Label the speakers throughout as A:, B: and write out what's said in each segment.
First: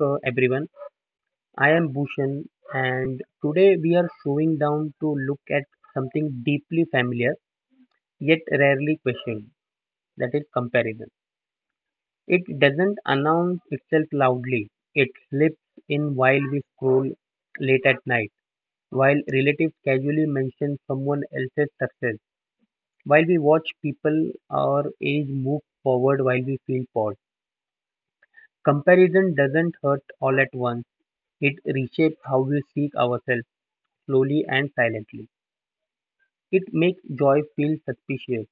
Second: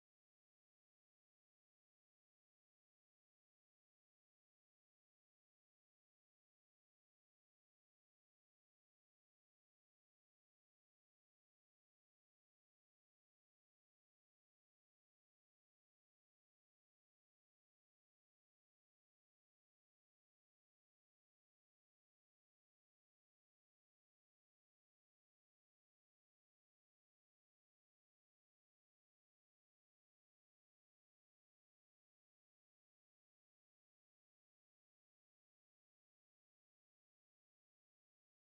A: everyone. I am Bhushan, and today we are slowing down to look at something deeply familiar yet rarely questioned. That is, comparison. It doesn't announce itself loudly. It slips in while we scroll late at night, while relatives casually mention someone else's success, while we watch people our age move forward while we feel bored. Comparison doesn't hurt all at once. It reshapes how we seek ourselves slowly and silently. It makes joy feel suspicious,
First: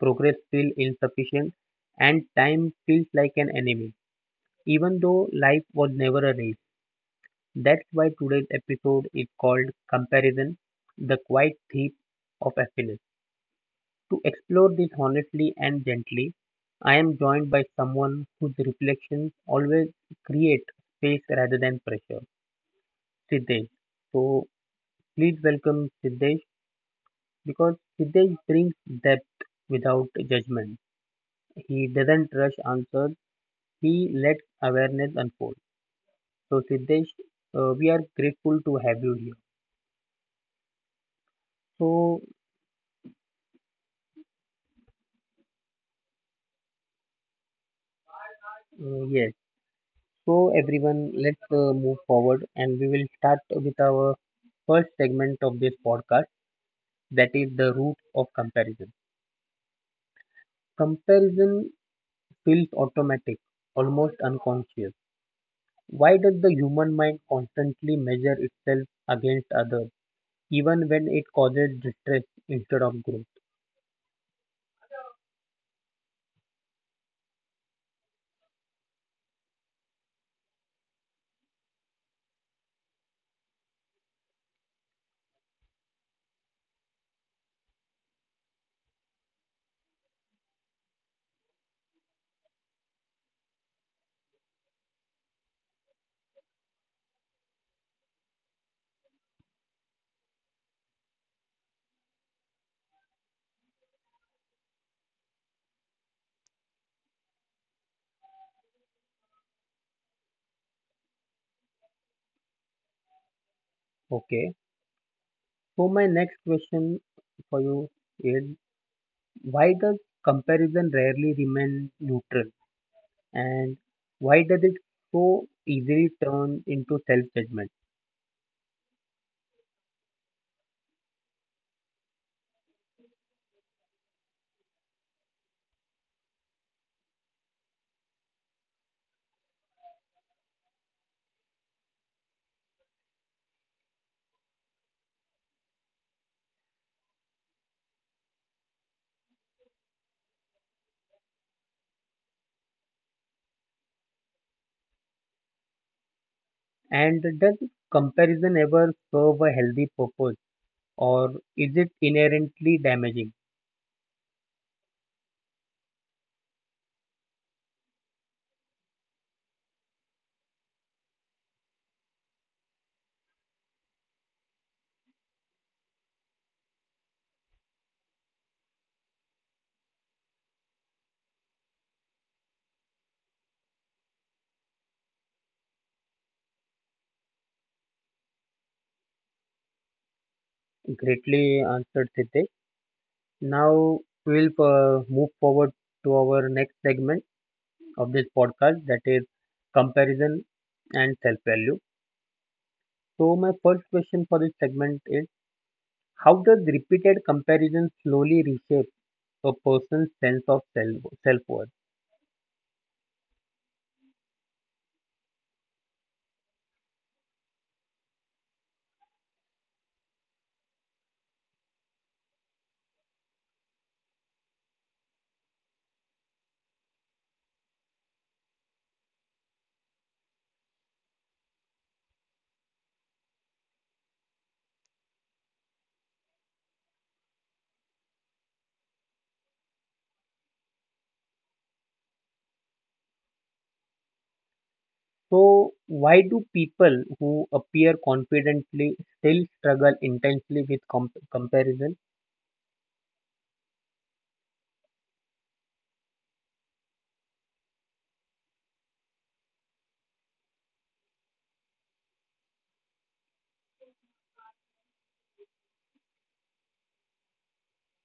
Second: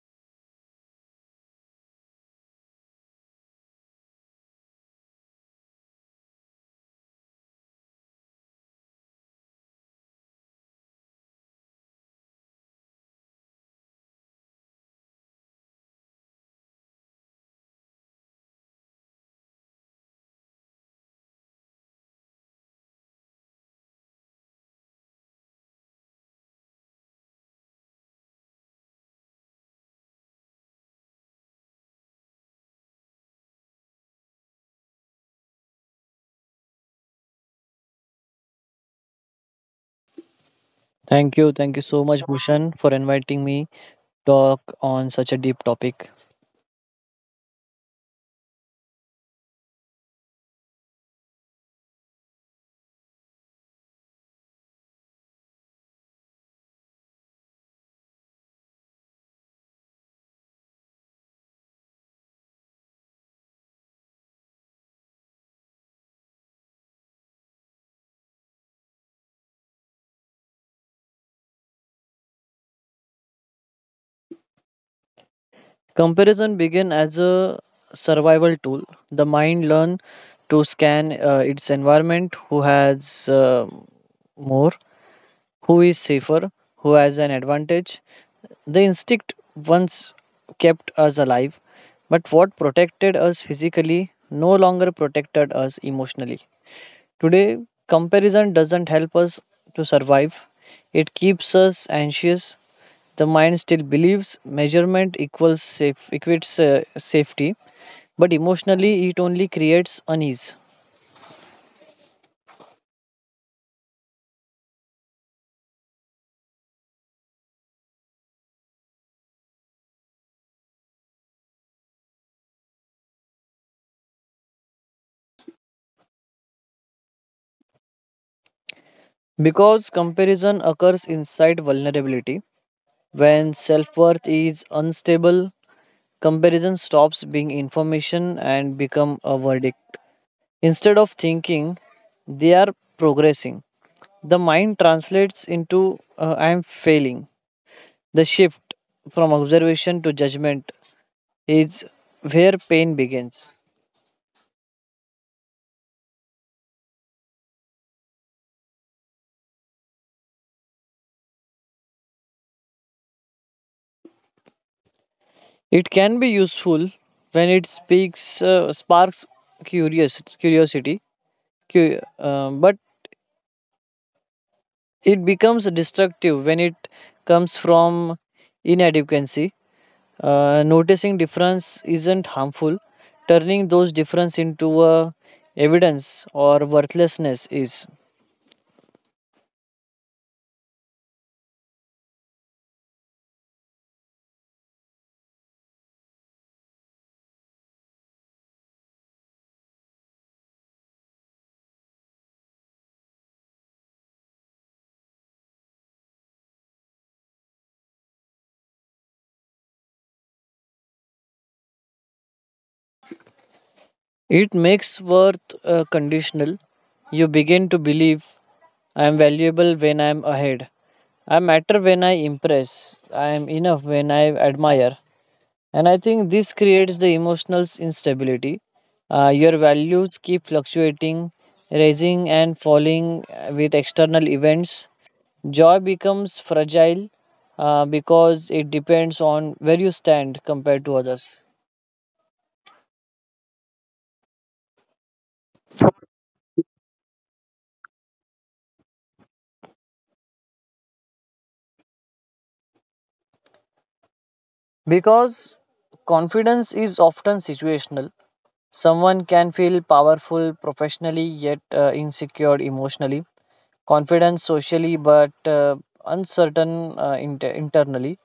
A: progress feel insufficient, and time feels like an enemy, even though life was never a race. That's why today's episode is called Comparison, the Quiet Thief of Happiness. To explore this honestly and gently, I am joined by someone whose reflections always create space rather than pressure, Siddesh. So please welcome Siddesh. Because Hitesh brings depth without judgment. He doesn't rush answers. He lets awareness unfold. So Siddesh, we are grateful to have you here.
B: Thank you. Thank you so much,
A: So
B: Bhushan, for inviting me to talk on such a deep topic.
A: yes, so everyone, let's move forward, and we will start with our first segment of this podcast. That is the root of comparison. Comparison feels automatic, almost unconscious. Why does the human mind constantly measure itself against others? Even when it causes distress instead of growth.
B: Comparison began as a survival tool. The mind learned to scan its environment. Who has more, who is safer, who has an advantage. The instinct once kept us alive, but what protected us physically no longer protected us emotionally. Today, comparison doesn't help us to survive, it keeps us anxious. The mind still believes measurement equals safe, equates safety, but emotionally, it only creates unease.
A: Okay. So my next question for you is, why does comparison rarely remain neutral and why does it so easily turn into self judgment?
B: Because comparison occurs inside vulnerability, when self worth is unstable, comparison stops being information and become a verdict. Instead of thinking, they are progressing, the mind translates into I am failing. The shift from observation to judgment is where pain begins.
A: And does comparison ever serve a healthy purpose or is it inherently damaging?
B: It can be useful when it sparks curiosity, but it becomes destructive when it comes from inadequacy. Noticing difference isn't harmful. Turning those difference into evidence or worthlessness is.
A: Greatly answered Siddhesh. Now we'll move forward to our next segment. Of this podcast, that is comparison and self value. So, my first question for this segment is, how does repeated comparison slowly reshape a person's sense of self worth?
B: It makes worth conditional. You begin to believe I am valuable when I am ahead. I matter when I impress. I am enough when I admire. And I think this creates the emotional instability. Your values keep fluctuating, rising and falling with external events. Joy becomes fragile because it depends on where you stand compared to others.
A: So, why do people who appear confidently still struggle intensely with comparison?
B: Because confidence is often situational. Someone can feel powerful professionally yet insecure emotionally, confident socially but uncertain internally.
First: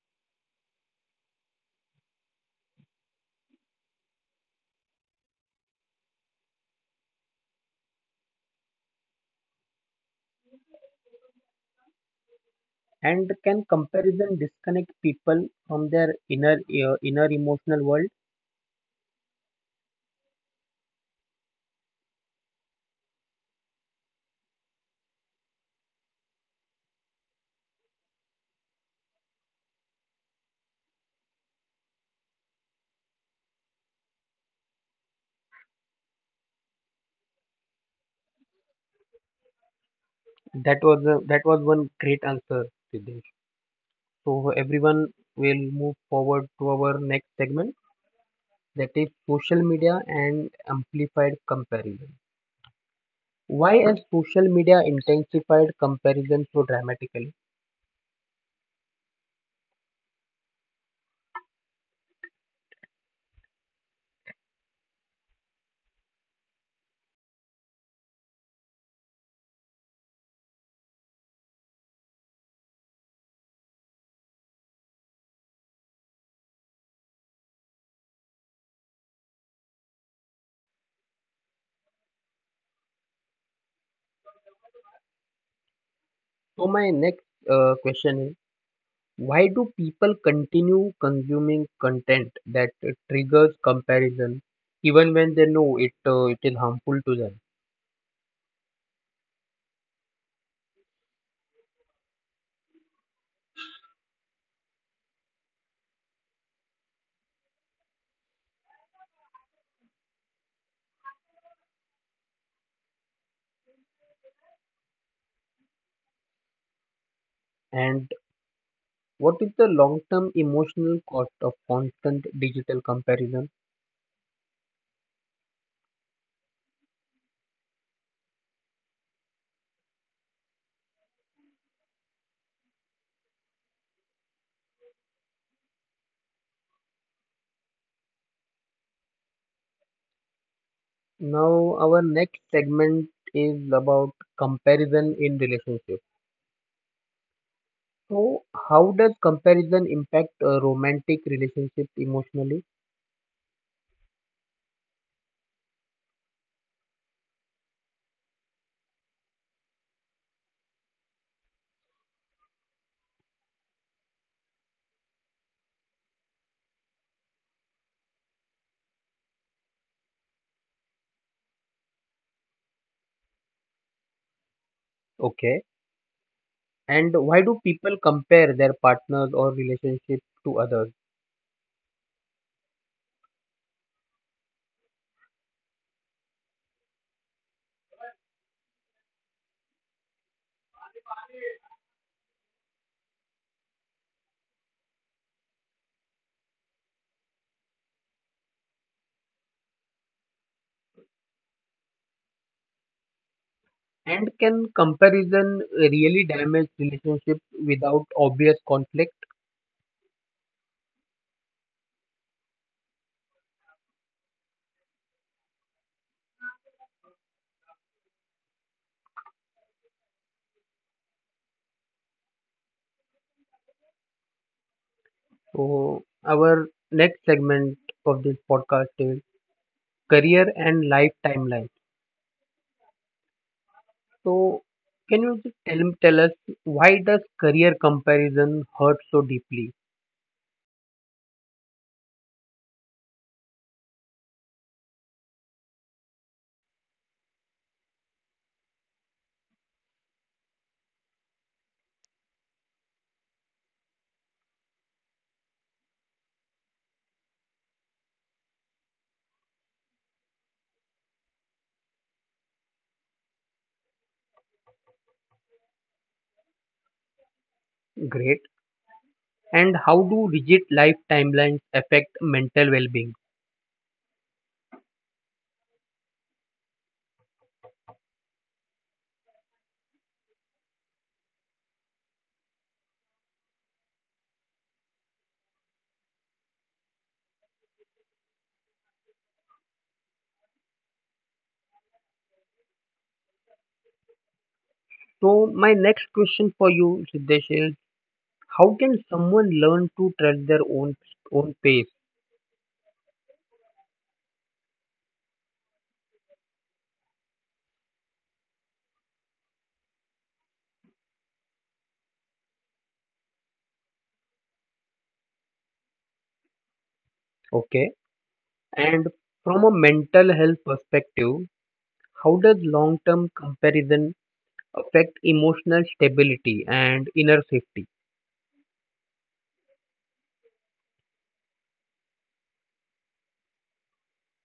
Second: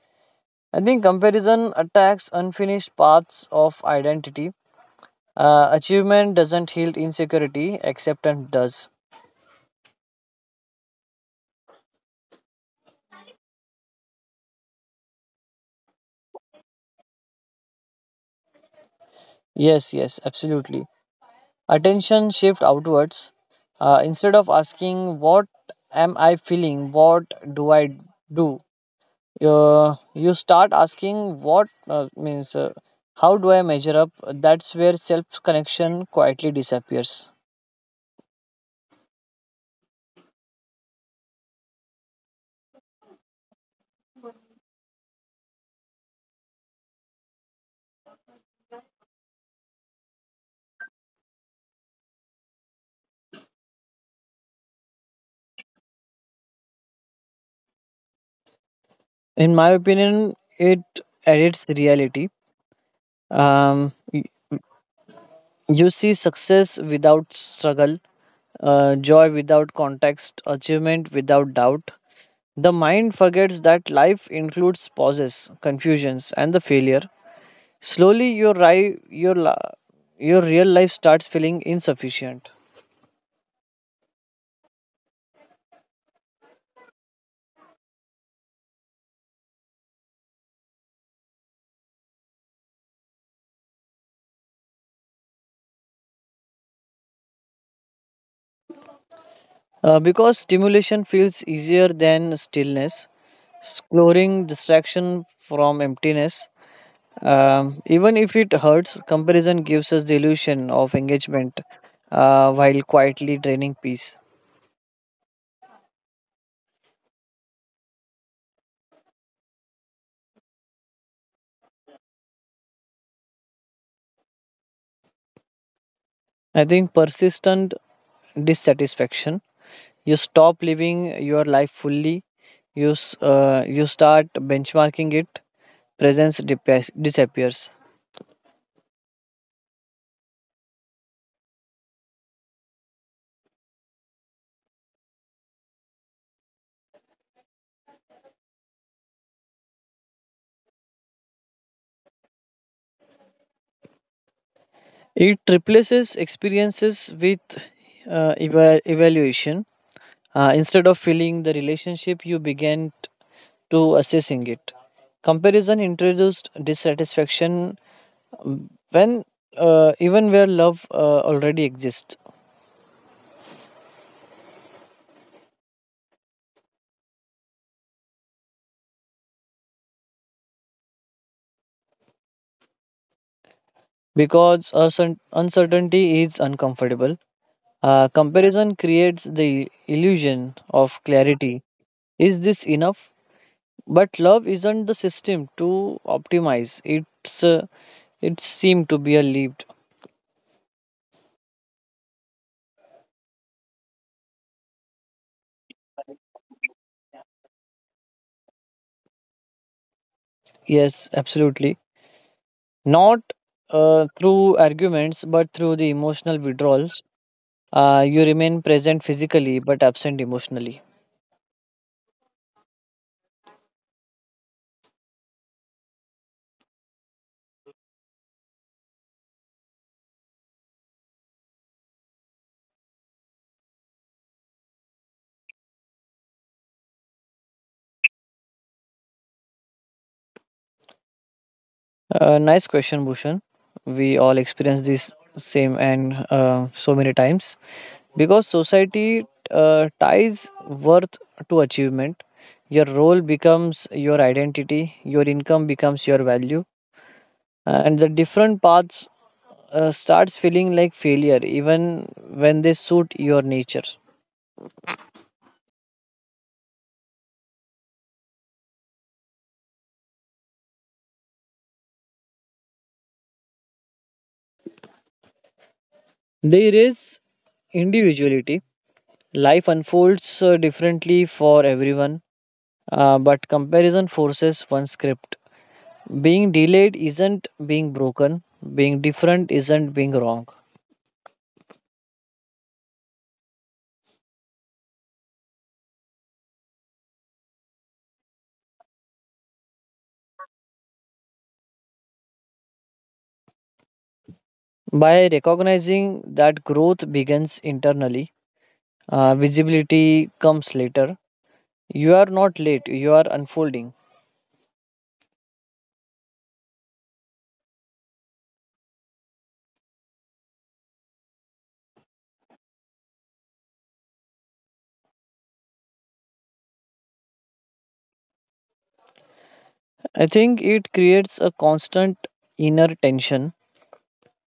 B: I think comparison attacks unfinished paths of identity. Achievement doesn't heal insecurity, acceptance does.
A: And can comparison disconnect people from their inner inner emotional world?
B: Yes, yes, absolutely. Attention shift outwards. Instead of asking, what am I feeling? What do I do? You start asking what means how do I measure up. That's where self connection quietly disappears.
A: That was one great answer, Siddhesh. So everyone will move forward to our next segment that is social media and amplified comparison. Why has social media intensified comparison so dramatically?
B: In my opinion, it edits reality. um, y- you see success without struggle, joy without context, achievement without doubt. The mind forgets that life includes pauses, confusions, and the failure. Slowly your, ri- your, la- your real life starts feeling insufficient.
A: So my next question is, why do people continue consuming content that triggers comparison even when they know it is harmful to them?
B: Because stimulation feels easier than stillness, exploring distraction from emptiness. Even if it hurts, comparison gives us the illusion of engagement while quietly draining peace.
A: And what is the long-term emotional cost of constant digital comparison?
B: I think persistent dissatisfaction. You stop living your life fully, you start benchmarking it, presence disappears.
A: Now, our next segment is about comparison in relationship. So, how does comparison impact a romantic relationship emotionally?
B: It replaces experiences with evaluation. Instead of feeling the relationship, you to assessing it. Comparison introduced dissatisfaction when even where love already exists.
A: Okay. And why do people compare their partners or relationship to others?
B: Because uncertainty is uncomfortable. Comparison creates the illusion of clarity. Is this enough? But love isn't the system to optimize. It seemed to be a leap.
A: And can comparison really damage relationships without obvious conflict?
B: Yes, absolutely. Not through arguments, but through the emotional withdrawal. You remain present physically, but absent emotionally.
A: So, our next segment of this podcast is career and life timeline. So, can you just tell us why does career comparison hurt so deeply?
B: Nice question, Bhushan. We all experience this same and so many times because society ties worth to achievement. Your role becomes your identity, your income becomes your value, and the different paths starts feeling like failure even when they suit your nature.
A: Great. And how do rigid life timelines affect mental well-being?
B: They erase individuality. Life unfolds differently for everyone, but comparison forces one script. Being delayed isn't being broken, being different isn't being wrong.
A: So, my next question for you, Siddesh, is how can someone learn to trust their own own pace?
B: By recognizing that growth begins internally, visibility comes later. You are not late, you are unfolding.
A: Okay. And from a mental health perspective, how does long-term comparison affect emotional stability and inner safety?
B: I think it creates a constant inner tension.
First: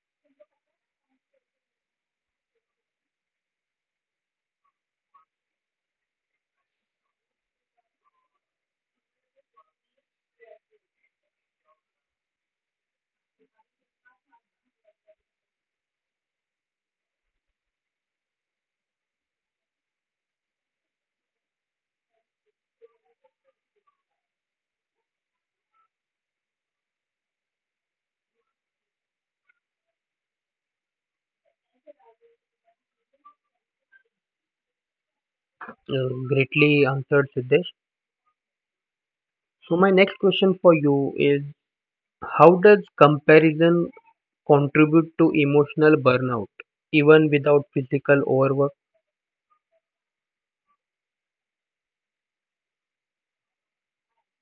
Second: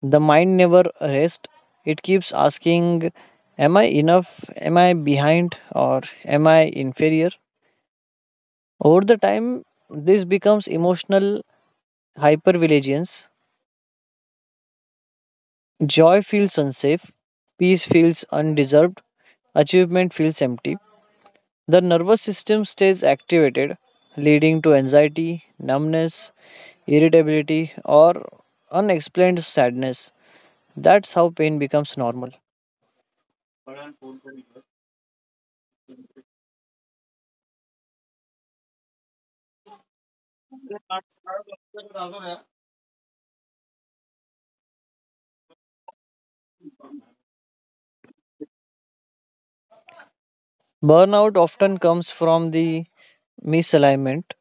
B: The mind never rests. It keeps asking, am I enough? Am I behind? Or am I inferior? Over the time, this becomes emotional hypervigilance. Joy feels unsafe, peace feels undeserved, achievement feels empty. The nervous system stays activated, leading to anxiety, numbness, irritability, or unexplained sadness. That's how pain becomes normal.
A: Greatly answered, Siddesh. So my next question for you is, how does comparison contribute to emotional burnout even without physical overwork?
B: Burnout often comes from the misalignment.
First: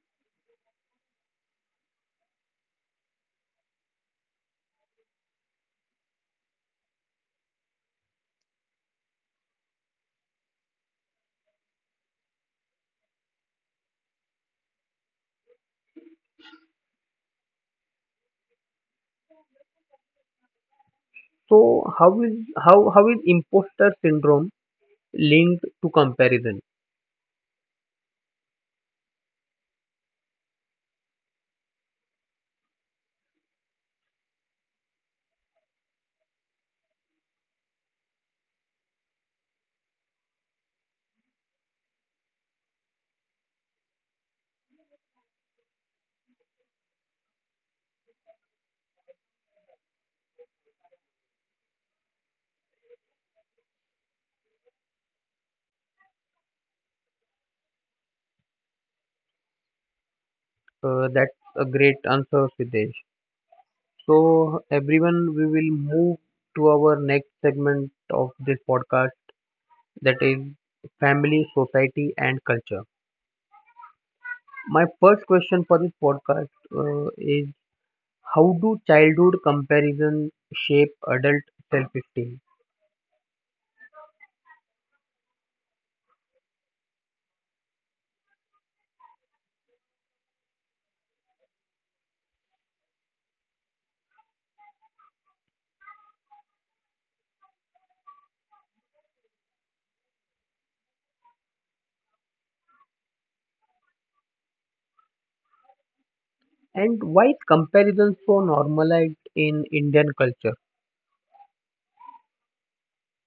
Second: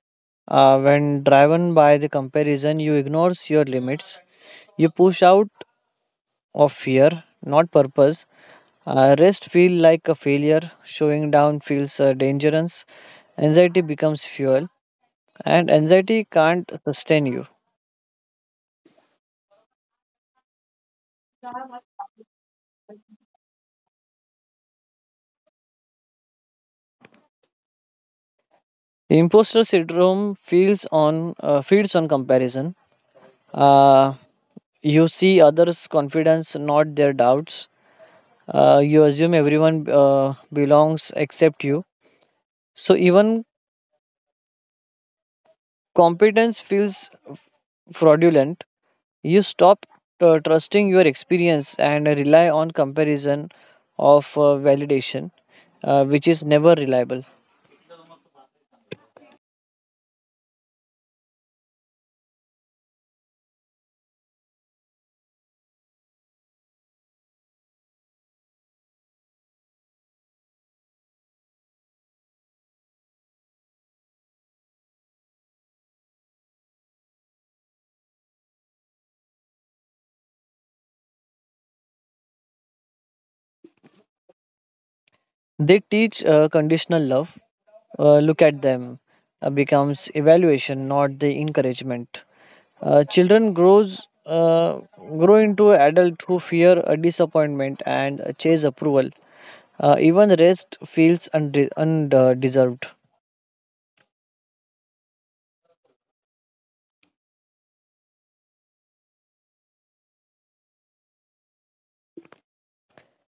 B: When driven by the comparison, you ignores your limits. You push out of fear, not purpose. Rest feel like a failure, showing down feels dangerous. Anxiety becomes fuel, and anxiety can't sustain you.
A: So how is imposter syndrome linked to comparison?
B: Imposter syndrome feels on feeds on comparison. uh, you see others confidence, not their doubts. You assume everyone belongs except you. So even competence feels fraudulent. You stop trusting your experience and rely on comparison of validation, which is never reliable.
A: That's a great answer, Siddesh. So everyone, we will move to our next segment of this podcast that is family, society, and culture. My first question for this podcast is, how do childhood comparisons shape adult self-esteem?
B: They teach conditional love. Look at them becomes evaluation, not the encouragement. Children grow into adult who fear a disappointment and chase approval. Even rest feels undeserved.
A: And why is comparison so normalized in Indian culture?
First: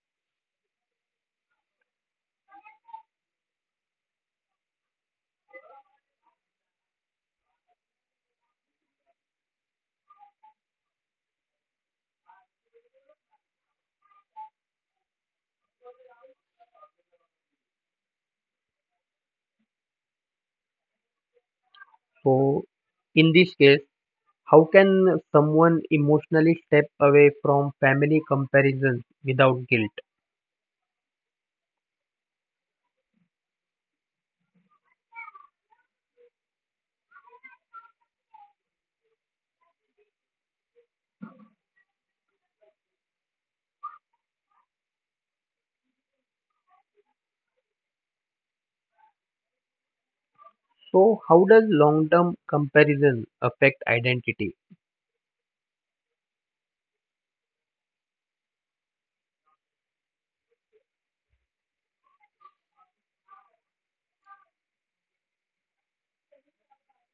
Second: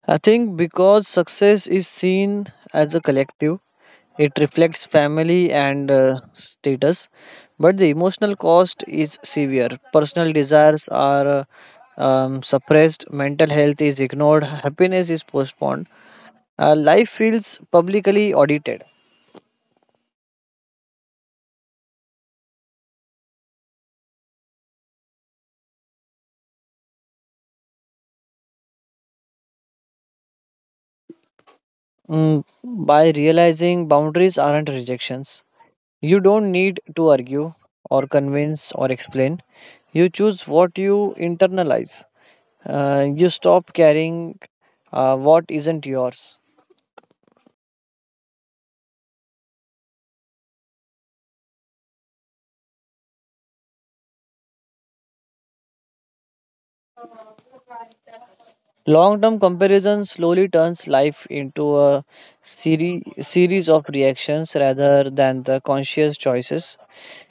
B: I think because success is seen as a collective, it reflects family and status, but the emotional cost is severe. Personal desires are suppressed, mental health is ignored, happiness is postponed. Life feels publicly audited.
A: So, in this case, how can someone emotionally step away from family comparisons without guilt?
B: Mm, by realizing boundaries aren't rejections, you don't need to argue or convince or explain. You choose what you internalize. You stop carrying what isn't yours.
A: So, how does long-term comparison affect identity?
B: Long term comparison slowly turns life into a series of reactions rather than the conscious choices.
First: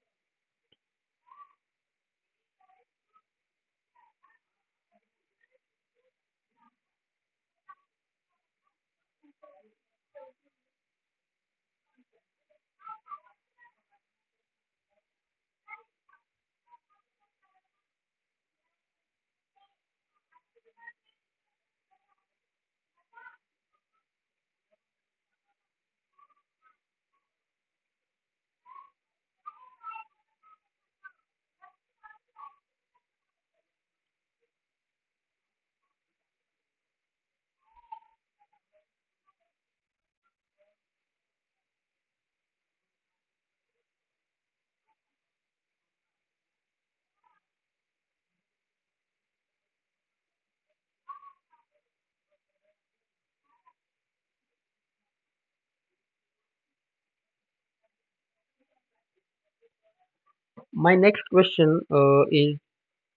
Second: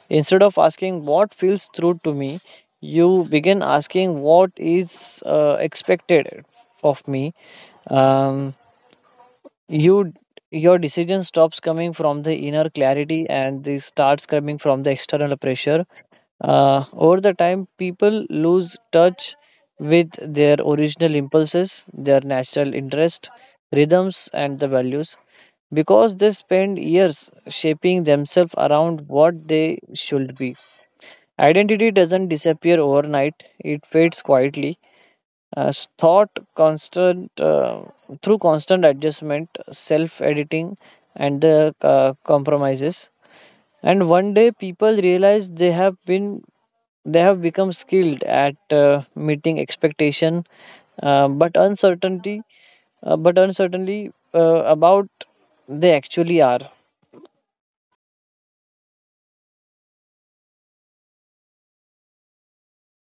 B: Instead of asking what feels true to me, you begin asking what is expected of me. Um, you your decision stops coming from the inner clarity and this starts coming from the external pressure. Over the time, people lose touch with their original impulses, their natural interest, rhythms, and the values because they spend years shaping themselves around what they should be. Identity doesn't disappear overnight, it fades quietly. As thought constant through constant adjustment, self editing, and the compromises. And one day people realize they have become skilled at meeting expectation, uh, but uncertainty, but uncertainly about they actually are.
A: My next question is,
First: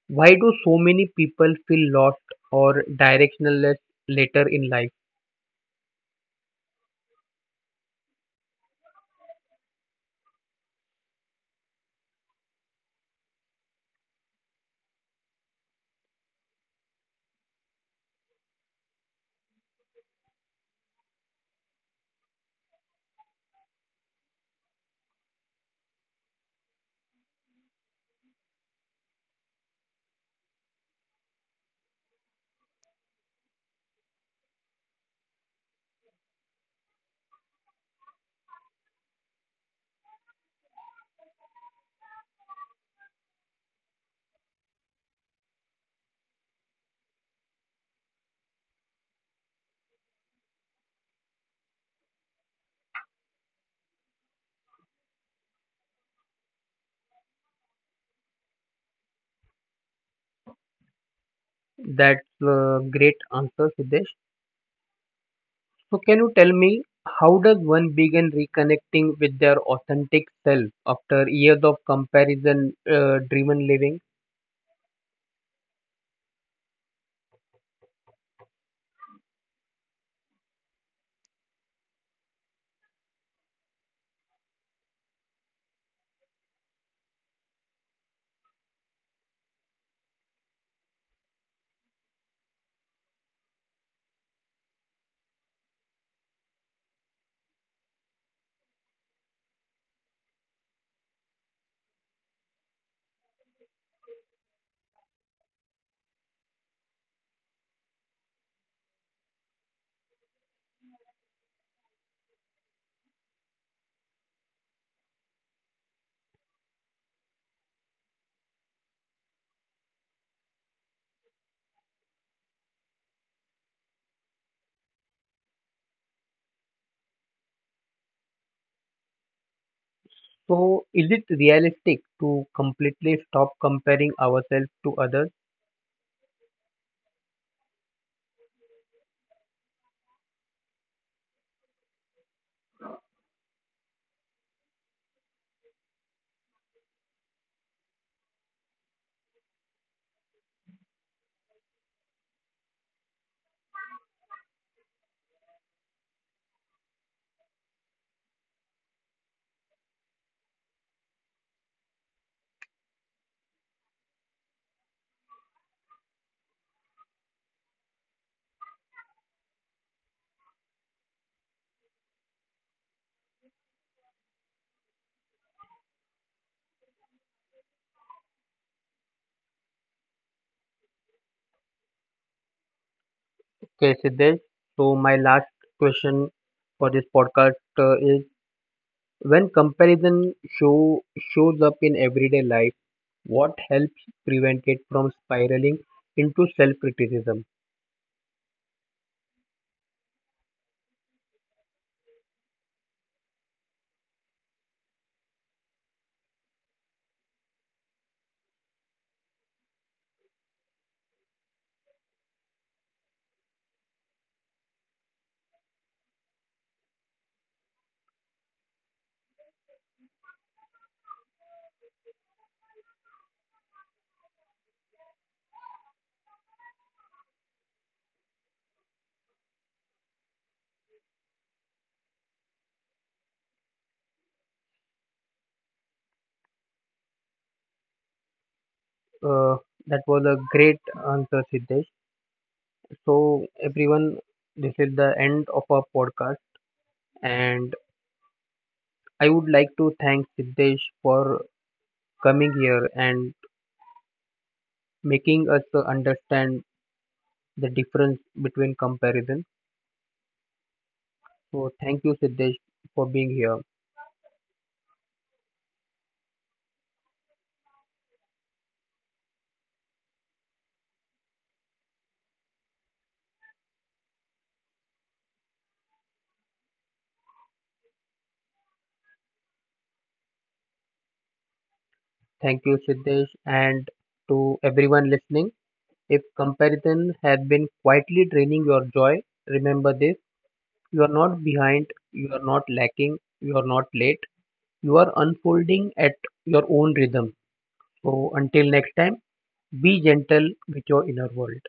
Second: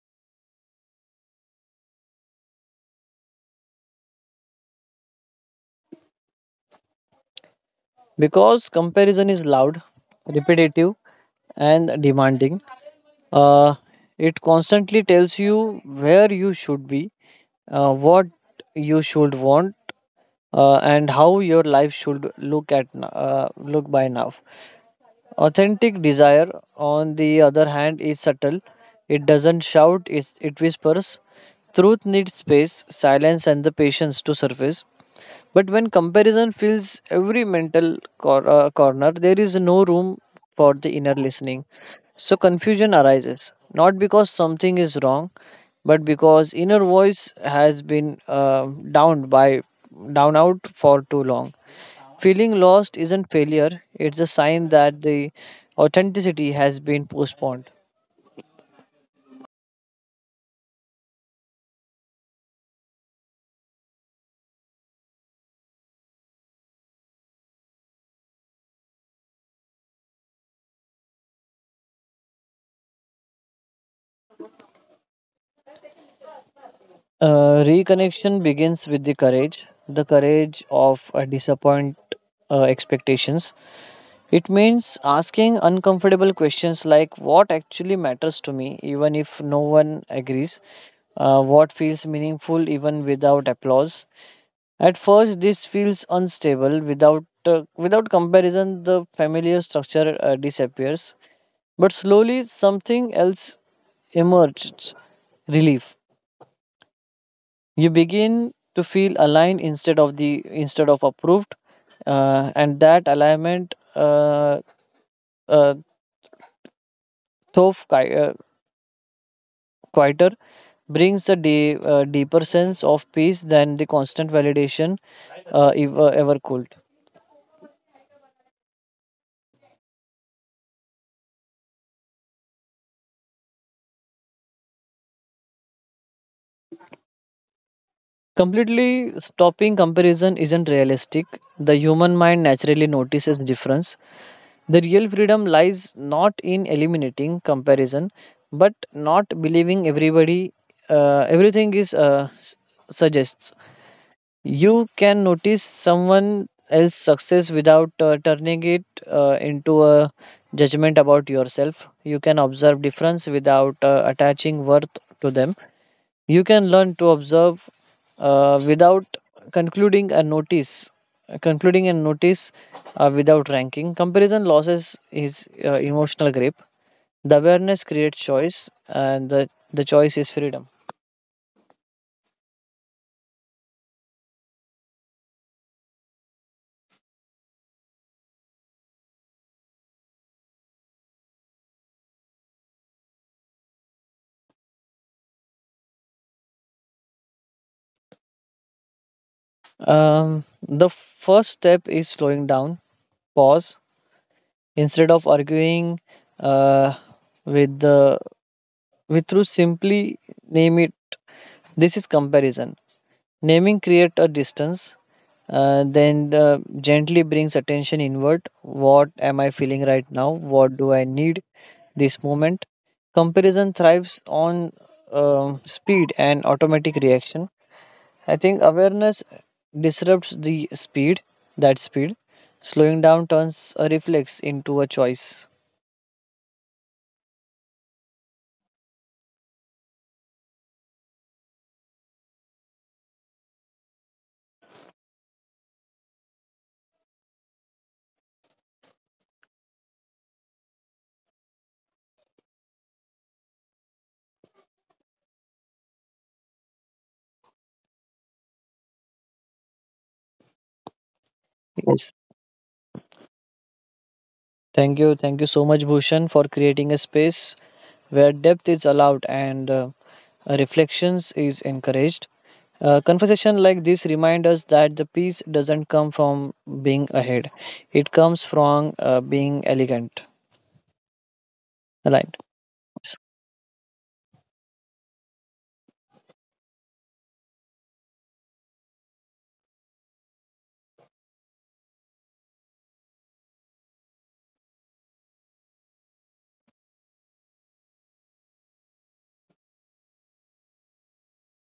A: why do so many people feel lost or directionless later in life?
B: Because comparison is loud, repetitive, and demanding. Uh, it constantly tells you where you should be, what you should want, and how your life should look look by now. Authentic desire, on the other hand, is subtle. It doesn't shout, it whispers. Truth needs space, silence, and the patience to surface. But when comparison fills every mental corner, there is no room for the inner listening. So confusion arises, not because something is wrong, but because inner voice has been downed by down out for too long. Feeling lost isn't failure, it's a sign that the authenticity has been postponed.
A: That's a great answer, Siddesh. So can you tell me, how does one begin reconnecting with their authentic self after years of comparison driven living?
B: Reconnection begins with the courage of disappoint expectations. It means asking uncomfortable questions like what actually matters to me, even if no one agrees, what feels meaningful, even without applause. At first, this feels unstable. Without comparison, the familiar structure disappears. But slowly, something else emerges: relief. You begin to feel aligned instead of approved, and that alignment, uh, though qui- uh, quieter, brings a deeper sense of peace than the constant validation ever could.
A: So is it realistic to completely stop comparing ourselves to others?
B: Completely stopping comparison isn't realistic. The human mind naturally notices difference. The real freedom lies not in eliminating comparison, but not believing everybody, everything suggests. You can notice someone else's success without turning it into a judgment about yourself. You can observe difference without attaching worth to them. You can learn to observe without concluding and notice, concluding and notice without ranking. Comparison losses is emotional grip. The awareness creates choice, and the choice is freedom.
A: Okay, Siddesh. So my last question for this podcast is, when comparison show shows up in everyday life, what helps prevent it from spiraling into self criticism?
B: The first step is slowing down, pause. Instead of arguing uh, with the with truth, simply name it. This is comparison. Naming create a distance, then the gently brings attention inward. What am I feeling right now? What do I need this moment? Comparison thrives on speed and automatic reaction. I think awareness disrupts the speed that speed. Slowing down turns a reflex into a choice.
A: Uh, that was a great answer, Siddesh. So, everyone, this is the end of our podcast, and I would like to thank Siddesh for coming here and making us understand the difference between comparison. So, thank you,
B: Yes.
A: Siddesh, for being here.
B: Thank you. Thank you so much, Bhushan, for creating a space where depth is allowed and reflections is encouraged. Conversation like this remind us that the peace doesn't come from being ahead; it comes from being elegant. Aligned.
A: Thank you, Siddesh, and to everyone listening. If comparison has been quietly draining your joy, remember this, you are not behind, you are not lacking, you are not late, you are unfolding at your own rhythm. So, until next time. Be gentle with your inner world.